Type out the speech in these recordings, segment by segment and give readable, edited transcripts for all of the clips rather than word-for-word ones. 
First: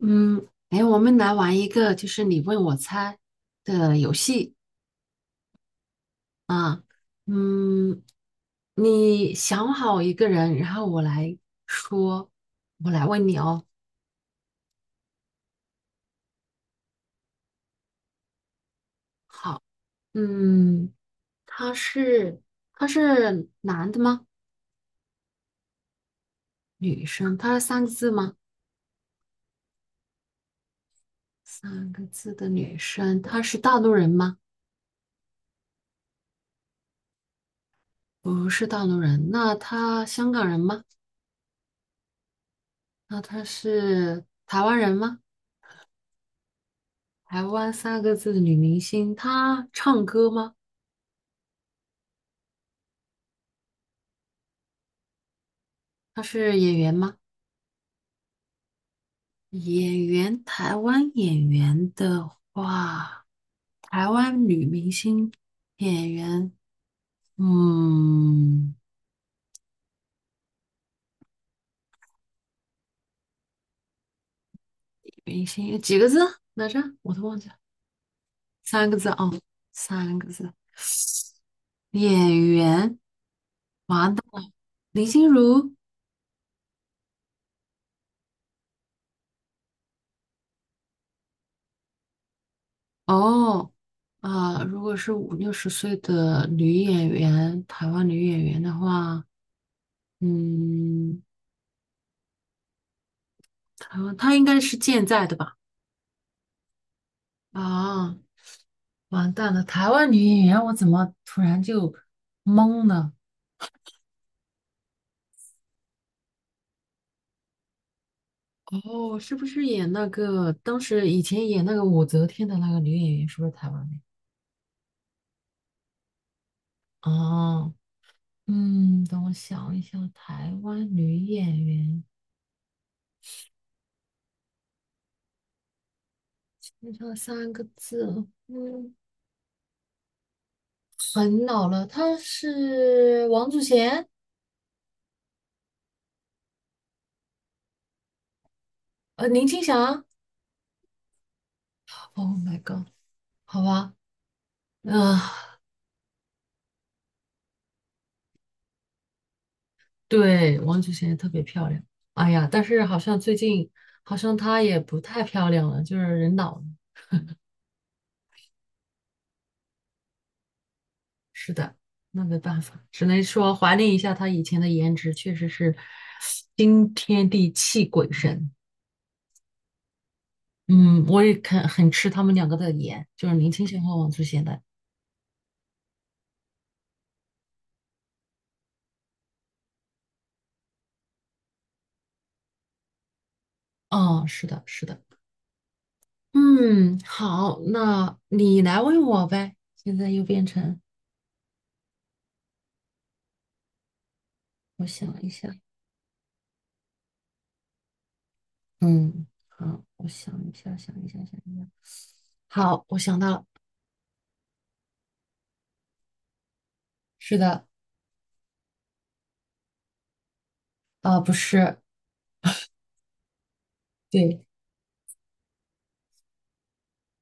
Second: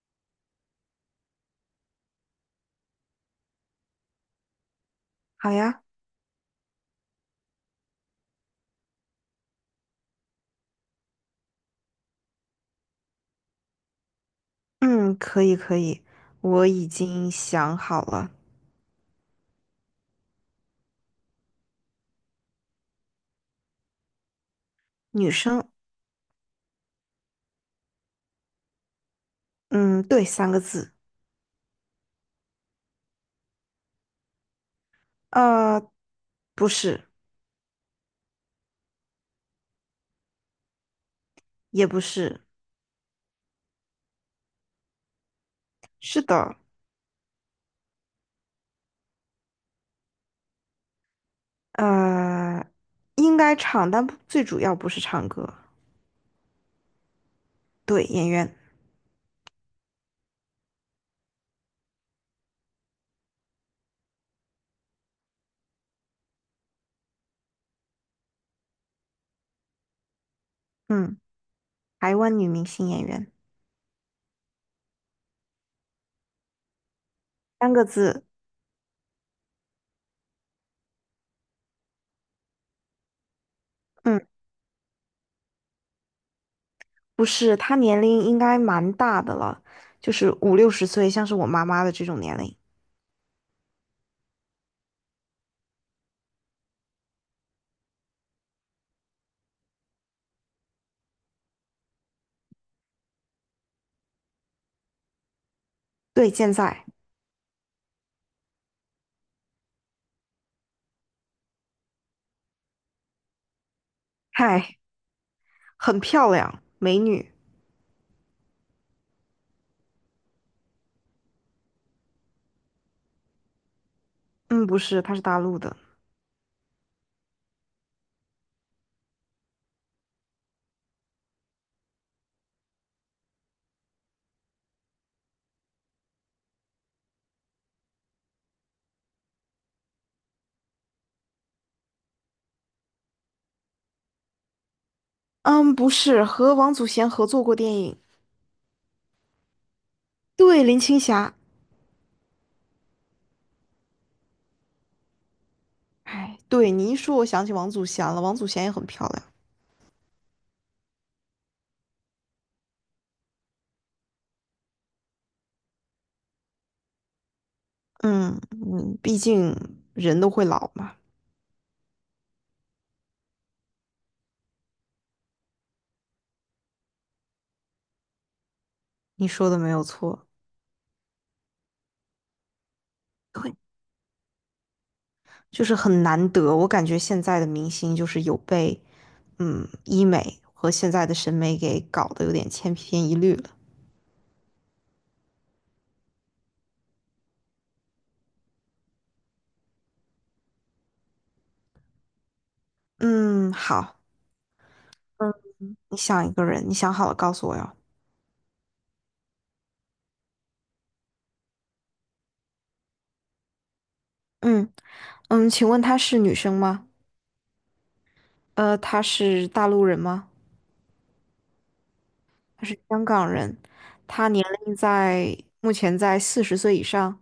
嗯，哎，我们来玩一个就是你问我猜的游戏。好呀，嗯，你想好一个人，然后我来说，我来问你哦。嗯，可以，我已经想好了，好，嗯，他是他是男的吗？女生，女生，他是三个字吗？嗯，对，三个字，三个字的女生，她是大陆人吗？呃，不是，不是大陆人，那她香港人吗？也不是，那她是台湾人吗？是的，台湾三个字的女明星，她唱歌吗？呃，应该唱，但不最主要不是唱歌，她是演员吗？对，演员，演员，台湾演员的话，台湾女明星演员，嗯，嗯，台湾女明星演员，明星几个字来着？我都忘记了，三个字，三个字哦，三个字。演员，完嗯，蛋了，林心如。不是，她年龄应该蛮大的了，就是五六十岁，像是我妈妈的这种年龄，哦，啊、如果是五六十岁的女演员，台湾女演员的话，嗯，台湾她应该是健在的吧？对，健在，啊。完蛋了，台湾女演员，我怎么突然就懵了？嗨，很漂亮，美女，哦，是不是演那个当时以前演那个武则天的那个女演员，是不是台湾的？嗯，不是，她是大陆的。哦，等我想一想，台湾女演员，就这三个字哦，很老了，她是王祖贤，嗯，不是，和王祖贤合作过电影，林青霞。对，林青霞。Oh my god，好吧，嗯、哎，对，你一说，我想起王祖贤了。王祖贤也很漂亮。对，王祖贤也特别漂亮。哎呀，但是好像最近好像她也不太漂亮了，就是人老了。嗯嗯，毕竟人都会老嘛，是的，那没办法，只能说怀念一下她以前的颜值，确实是惊天地泣鬼神。你说的没有错。嗯，我也很吃他们两个的颜，就是林对，青霞和王祖贤的。就是很难得，我感觉现在的明星就是有被，医美和现在的审美给搞得有点千篇一律了。哦，是的，是的。嗯，好，那你来问我呗。现在又变成嗯，好，我想一嗯，下，你想一个人，你想好了告诉我哟。嗯，好，我想一下，想一下，想一下。好，我想到了。嗯嗯，请问她是女生吗？是的，她是大陆人吗？啊、不是，她是香港人，她对，年龄在目前在40岁以上，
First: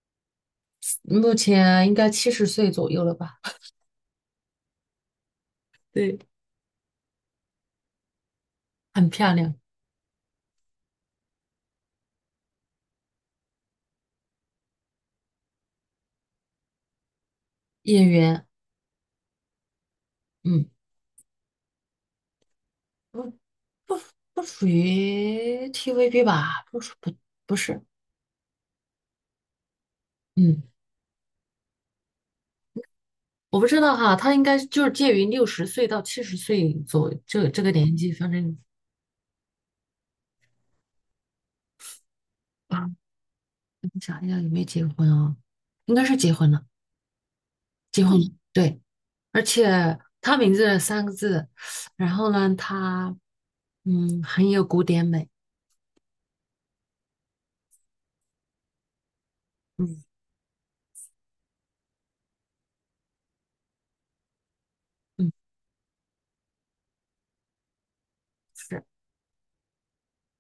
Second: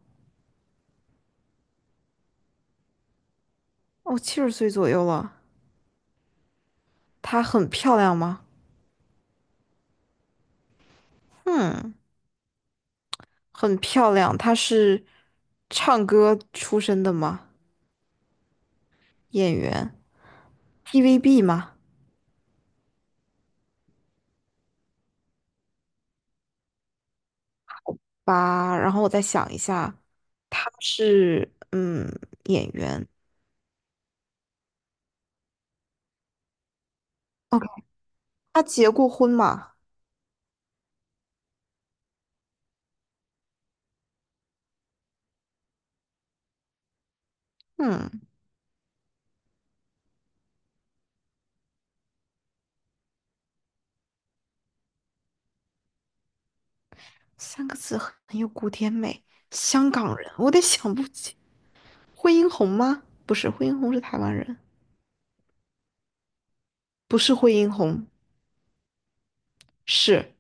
目前应该七十岁左右了吧，哦，七十岁左右了。对，她很漂亮吗？很漂亮，嗯，很漂亮。她是唱歌出身的吗？演员，演员嗯，，TVB 吗？不不不属于 TVB 吧，不是，吧，然后我再想一下，嗯，她是演员。我不知道哈，他应该就是介于六十岁到七十岁左这这 OK，个年纪，反正她结过婚吗？啊，我想一下有没有结婚啊，应该是结婚了，结嗯，婚了，对，而且他名字三个字，然后呢，他很有古典美，三个字很有古典美。香嗯港人，我得想不起。惠英红吗？不是，惠英红是台湾人。嗯。不是惠英红，是。是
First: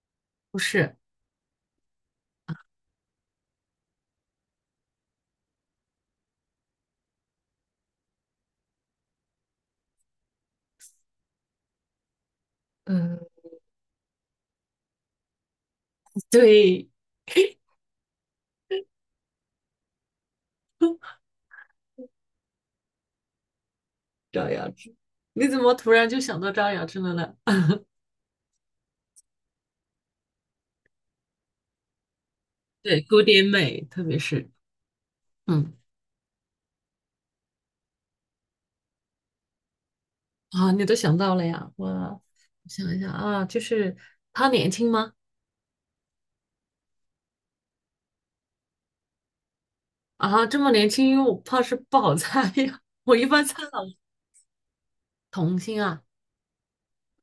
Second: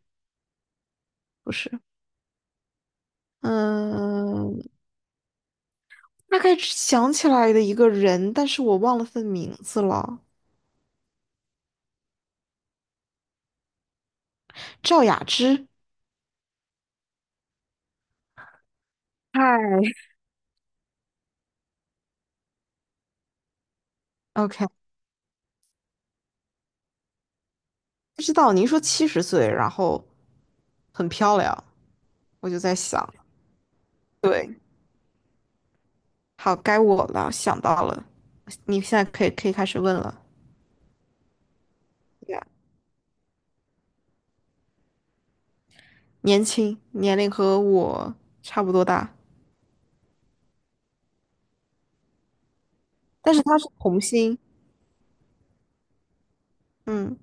不是，不是？嗯，大概想起来的一个人，但是我忘了他的名字了。嗯 赵雅芝。 对，嗨，赵，OK，雅芝，你怎么突然就想到赵雅芝了呢？不知道您说七十岁，然后很漂亮，我就在对，想，古典美，特别是，对，嗯，好，该我了，想到了，你现在可以开始问了。啊，你都想到了呀？我对呀，想一想啊，就是她年轻吗？年轻，年龄和我差不多大，啊，这么年轻，因为我怕是不好猜呀。我一但是般他猜是老童星，童星啊，嗯，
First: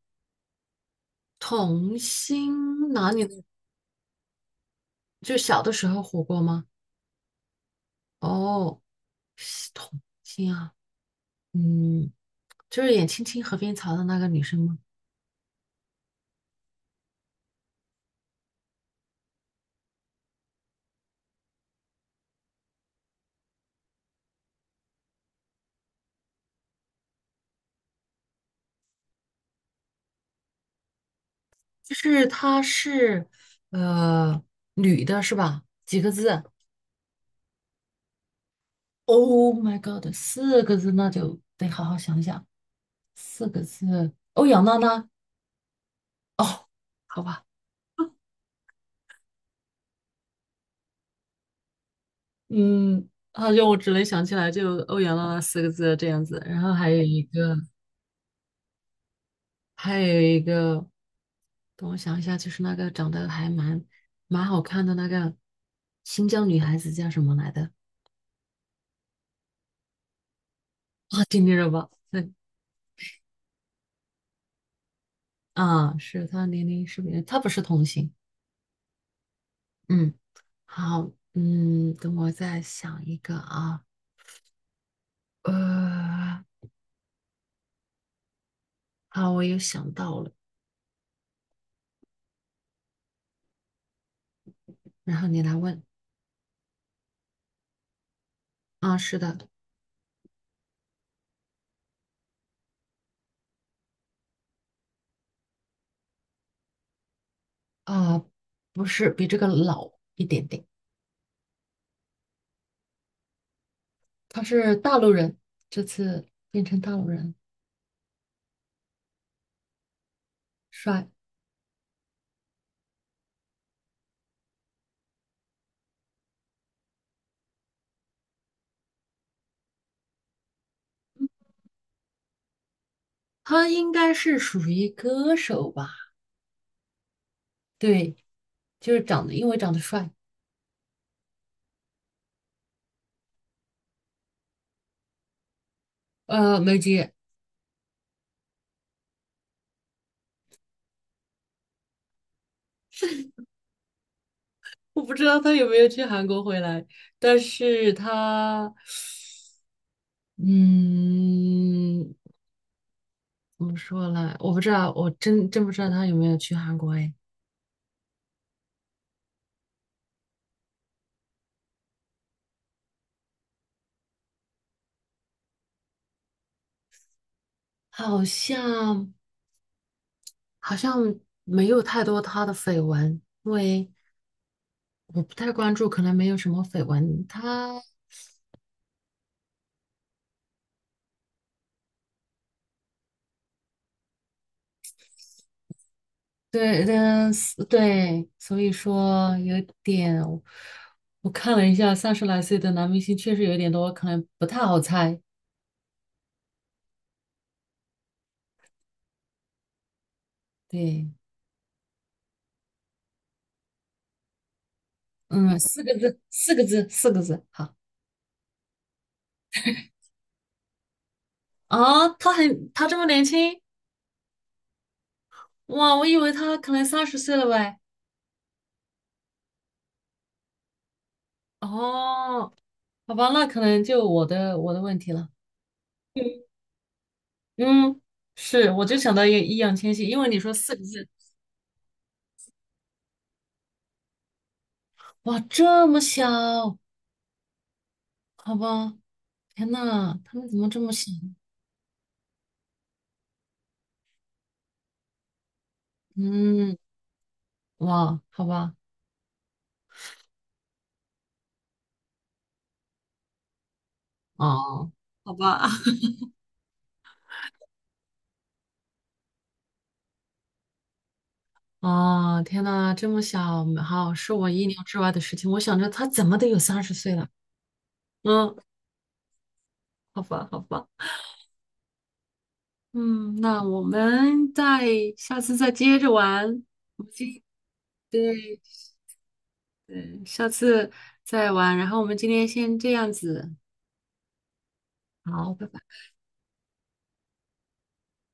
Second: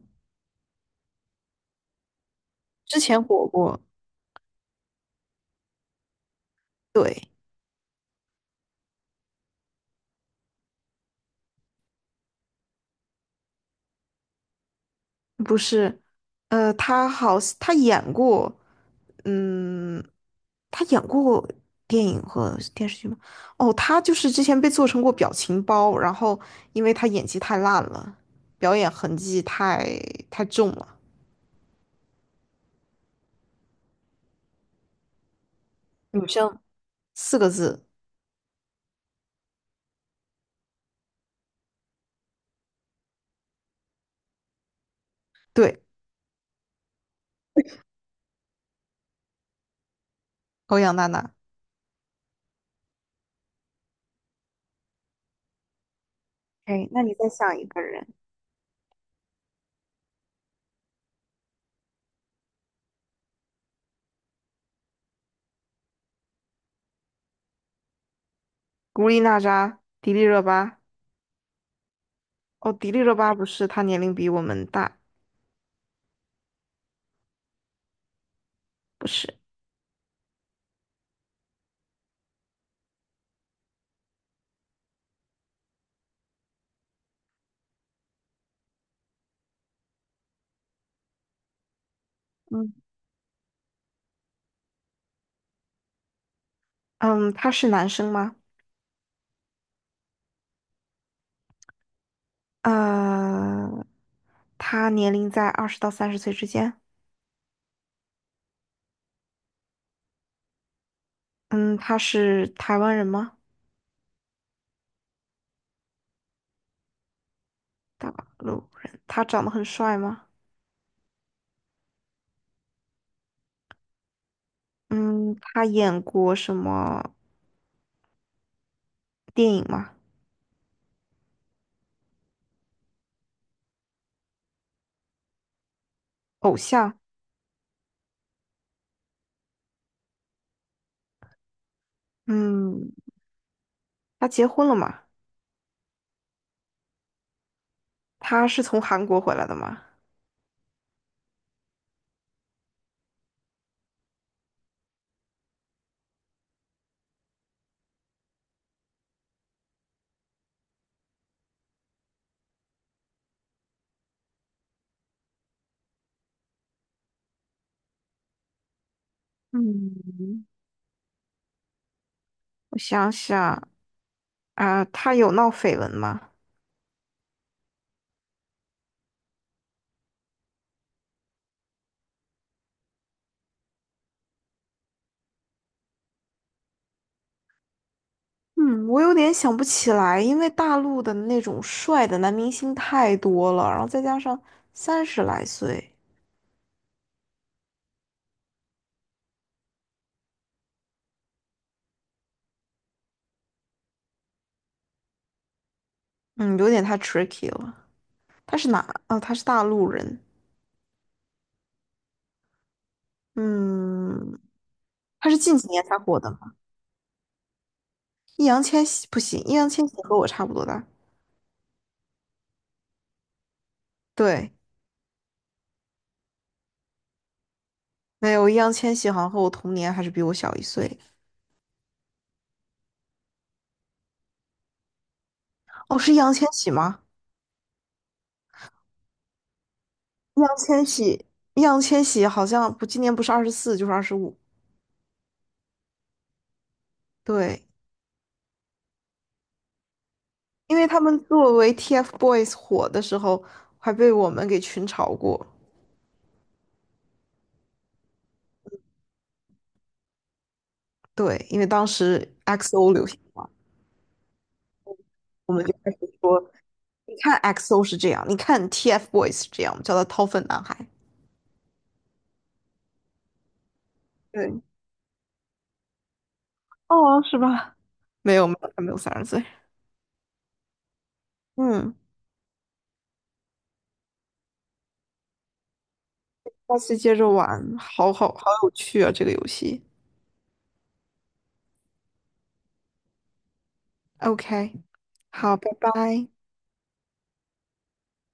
童星之哪前里的？火过，就小的时候火过吗？对。哦，是童星啊，嗯，就是演《青青河边草》的那个女生吗？不是，他演过，嗯，他演过电影和电视剧吗？哦，他就是之前被做成过表情包，然后因为他演技太烂了，表演痕迹太重了，就是她是呃女的是吧？几个女字生。四个字，？Oh my god，四个字那就得好好想想，四个字。欧阳娜娜对，哦，好吧，欧阳娜娜，嗯，好像我只能想起来就欧阳娜娜四个字这样子，然后哎，还有那你一再个，想一个人，还有一个，等我想一下，就是那个长得还蛮好看的那个新疆女孩子叫什么来的？古力娜扎，迪丽热巴。啊，丁丁热巴，对哦，迪丽热巴不是，她年龄比我们大，啊，是她年龄是不是？她不是童星。不是。嗯。好，等我再想一个啊，呃，好，我又想到了，嗯，然后你来问嗯，他是男生吗？啊，是的，呃，他年龄在20到30岁之间。啊，不是，比这个老一点点，嗯，他是台湾人吗？他是大陆人，这次变成大陆人，大陆人。他长得很帅吗？帅，嗯，他演过什么电影吗？他应该是属于歌手吧？偶像。对，就是长得，因为长得帅，嗯，他结婚了吗？梅姐，他是从韩国回来的吗？我不知道他有没有去韩国回来，但是他，嗯。怎么说呢？我不知道，我真不知道他有没有去韩国哎，嗯，我想想啊，他有闹绯闻吗？好像好像没有太多他的绯闻，因为我不太关注，可能没有什么绯闻。嗯，我有点想不起来，因为大陆的那种帅的男明星太多了，然后再加上30来岁，对是对，所以说有点，我看了一下，三十来岁的男明星确实有点多，可能不太好猜。嗯，有点太 tricky 了。他是哪？啊？他是大陆人。对，嗯，他是近嗯，几四年个才字，火的吗？四个字，四个字，好易烊千玺不行，易烊千玺和我差不多大。啊，他这么年轻对，哇，我以为他可能三十岁了喂。没有，易烊千玺好像和我同年，还是比我小一岁。哦，好吧，那可能就我的问题了。哦，是易嗯，烊千玺吗？嗯，是，我就想到一个易烊千玺，因为你易说烊四个千字，玺，易烊千玺好像不，今年不是24就是25。哇，这么小，对，好吧，天呐，他们怎么因这为么他小？们作为 TFBOYS 火的时候，还被我们给群嘲过。嗯，哇，好吧，对，因为当时 XO 流行嘛，哦，好吧，说你看 XO 是这样，你看 TFBOYS 是这样，我们叫他掏粪男孩。啊，天呐，这么小，好，是我对，意料之外的事情。我想着他怎么得有三十岁哦，了，是吧？没有没嗯，有，还没有三十岁。好吧，好吧，嗯，嗯，那我们下次再接着玩。下次我们接着今玩，好好好对，有趣啊，这个游戏。嗯，下次再玩。然后我们今天先这样子，OK，好，好，拜拜拜。拜。